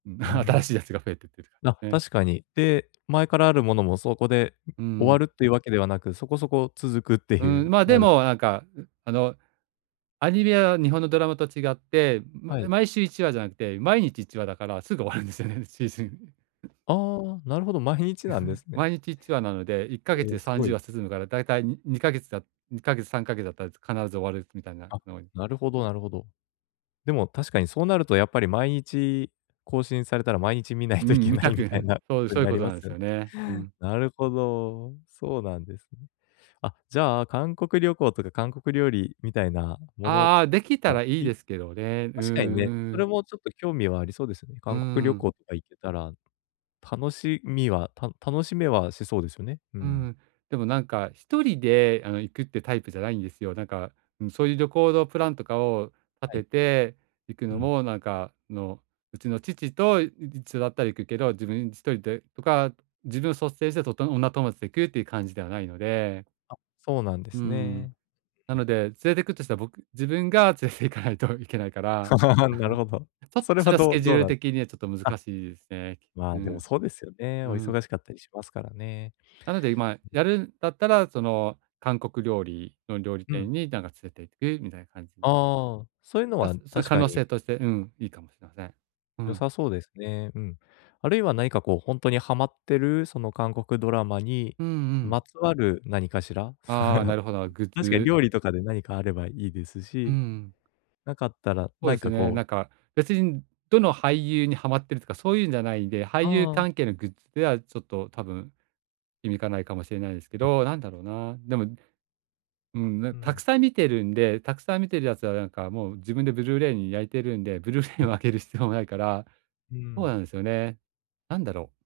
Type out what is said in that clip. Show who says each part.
Speaker 1: うん、
Speaker 2: うー
Speaker 1: 新
Speaker 2: ん。
Speaker 1: しいやつが増えてってる
Speaker 2: あ、
Speaker 1: 感、ね。
Speaker 2: 確かに。で、前からある物も、そこで、ん、
Speaker 1: うー
Speaker 2: 終わ
Speaker 1: ん。
Speaker 2: るって言う訳ではなく、そこそこ続くって
Speaker 1: う
Speaker 2: 言
Speaker 1: ーん。
Speaker 2: う。
Speaker 1: まあ、
Speaker 2: な
Speaker 1: で
Speaker 2: る
Speaker 1: も、何か、ん、あのアニメは日本のドラマと違って、ま
Speaker 2: はい。
Speaker 1: 毎週1話じゃなくて、毎日1話だから、すぐ終わるんですよね、シーズン。ん。
Speaker 2: ああ、なるほど、毎日なんで すね。
Speaker 1: 毎日1話なので、いっかげ
Speaker 2: え
Speaker 1: つ
Speaker 2: え、
Speaker 1: でさん
Speaker 2: 凄
Speaker 1: じゅう
Speaker 2: い。
Speaker 1: わ進むから、大体に2か月だ2か月、3か月だったら、必ず終わるみたいな、
Speaker 2: あ、
Speaker 1: の
Speaker 2: なるほどなるほど。でも確かにそうなると、やっぱり毎日、更新されたら、毎日見ない
Speaker 1: う
Speaker 2: とい
Speaker 1: ん、
Speaker 2: け
Speaker 1: 見
Speaker 2: な
Speaker 1: た
Speaker 2: い、み
Speaker 1: く
Speaker 2: たい な
Speaker 1: そう、
Speaker 2: 事
Speaker 1: そ
Speaker 2: に
Speaker 1: う言う
Speaker 2: なり
Speaker 1: 事
Speaker 2: ま
Speaker 1: なんで
Speaker 2: す
Speaker 1: す
Speaker 2: よね。
Speaker 1: よね。うん。
Speaker 2: なるほど、そうなんですね。あ、じゃあ、韓国旅行とか、韓国料理みたいな物
Speaker 1: ああ、出来た
Speaker 2: が
Speaker 1: ら良い
Speaker 2: い
Speaker 1: ですけどね。うん
Speaker 2: 確かにね、
Speaker 1: う
Speaker 2: それ
Speaker 1: ん。
Speaker 2: もちょっと、興味はありそうですよね。
Speaker 1: うー
Speaker 2: 韓国旅
Speaker 1: ん。
Speaker 2: 行とか行けたら、楽しみは、た楽しめはしそうですよね。う
Speaker 1: う
Speaker 2: ん。
Speaker 1: ん、でも何か、1人で、あの行くってタイプじゃないんですよ。何か、うん、そう言う旅行のプランとかを、
Speaker 2: はい。
Speaker 1: 立てて行く
Speaker 2: う
Speaker 1: の
Speaker 2: ん。
Speaker 1: も何か、あのうちの父と一緒だったら行くけど、自分1人でとか、自分を率先して、と女友達で行くって言う感じではないので。
Speaker 2: あ、そうなんで
Speaker 1: うー
Speaker 2: す
Speaker 1: ん。
Speaker 2: ね。
Speaker 1: なので、連れてくとしたら、僕自分が連れて行かないと行けないから、
Speaker 2: なる ほど。
Speaker 1: ちょっと
Speaker 2: それ
Speaker 1: そ
Speaker 2: は
Speaker 1: れはス
Speaker 2: どう
Speaker 1: ケジュ
Speaker 2: ど
Speaker 1: ー
Speaker 2: う
Speaker 1: ル
Speaker 2: なん、す
Speaker 1: 的にはちょっと
Speaker 2: あ。
Speaker 1: 難しいですね。
Speaker 2: ま
Speaker 1: う
Speaker 2: あ、でも、
Speaker 1: ん。
Speaker 2: そうですよね。
Speaker 1: う
Speaker 2: お
Speaker 1: ん。
Speaker 2: 忙しかったりしますからね。
Speaker 1: なので、ま、やるんだったら、その韓国料理の、料理
Speaker 2: う
Speaker 1: 店
Speaker 2: ん。
Speaker 1: になんか連れて行く、みたいな感じ。
Speaker 2: ああ。そう言うの
Speaker 1: ま、
Speaker 2: は、
Speaker 1: そその
Speaker 2: 確
Speaker 1: 可
Speaker 2: か
Speaker 1: 能
Speaker 2: に。
Speaker 1: 性として、うん、いいかもしれません。う
Speaker 2: 良
Speaker 1: ん。
Speaker 2: さそうですね、うん。あるいは何か、こう本当にハマってる、その韓国ドラマに、
Speaker 1: うんうん。
Speaker 2: まつわる何かしら？
Speaker 1: ああ、な るほどなるグッ
Speaker 2: 確かに、
Speaker 1: ズ。
Speaker 2: 料理とかで、何かあればいいです
Speaker 1: うんう
Speaker 2: し、
Speaker 1: ん。
Speaker 2: 無かったら、
Speaker 1: そうで
Speaker 2: 何
Speaker 1: す
Speaker 2: か
Speaker 1: ね。
Speaker 2: こう
Speaker 1: 何か別に、どの俳優にハマっているとか、そう言うんじゃないんで。俳優
Speaker 2: ああ。
Speaker 1: 関係のグッズではちょっと、多分響かないかもしれないですけ
Speaker 2: あ。
Speaker 1: ど、何だろうな。でも、うん、な、
Speaker 2: うー
Speaker 1: 沢
Speaker 2: ん。
Speaker 1: 山見てるんで、沢山見てるやつは、何かもう、自分でブルーレイに焼いているんで、ブルーレイ
Speaker 2: あ。
Speaker 1: をあげる必要もないから。
Speaker 2: うー
Speaker 1: そう
Speaker 2: ん。
Speaker 1: なんですよね。何だろう？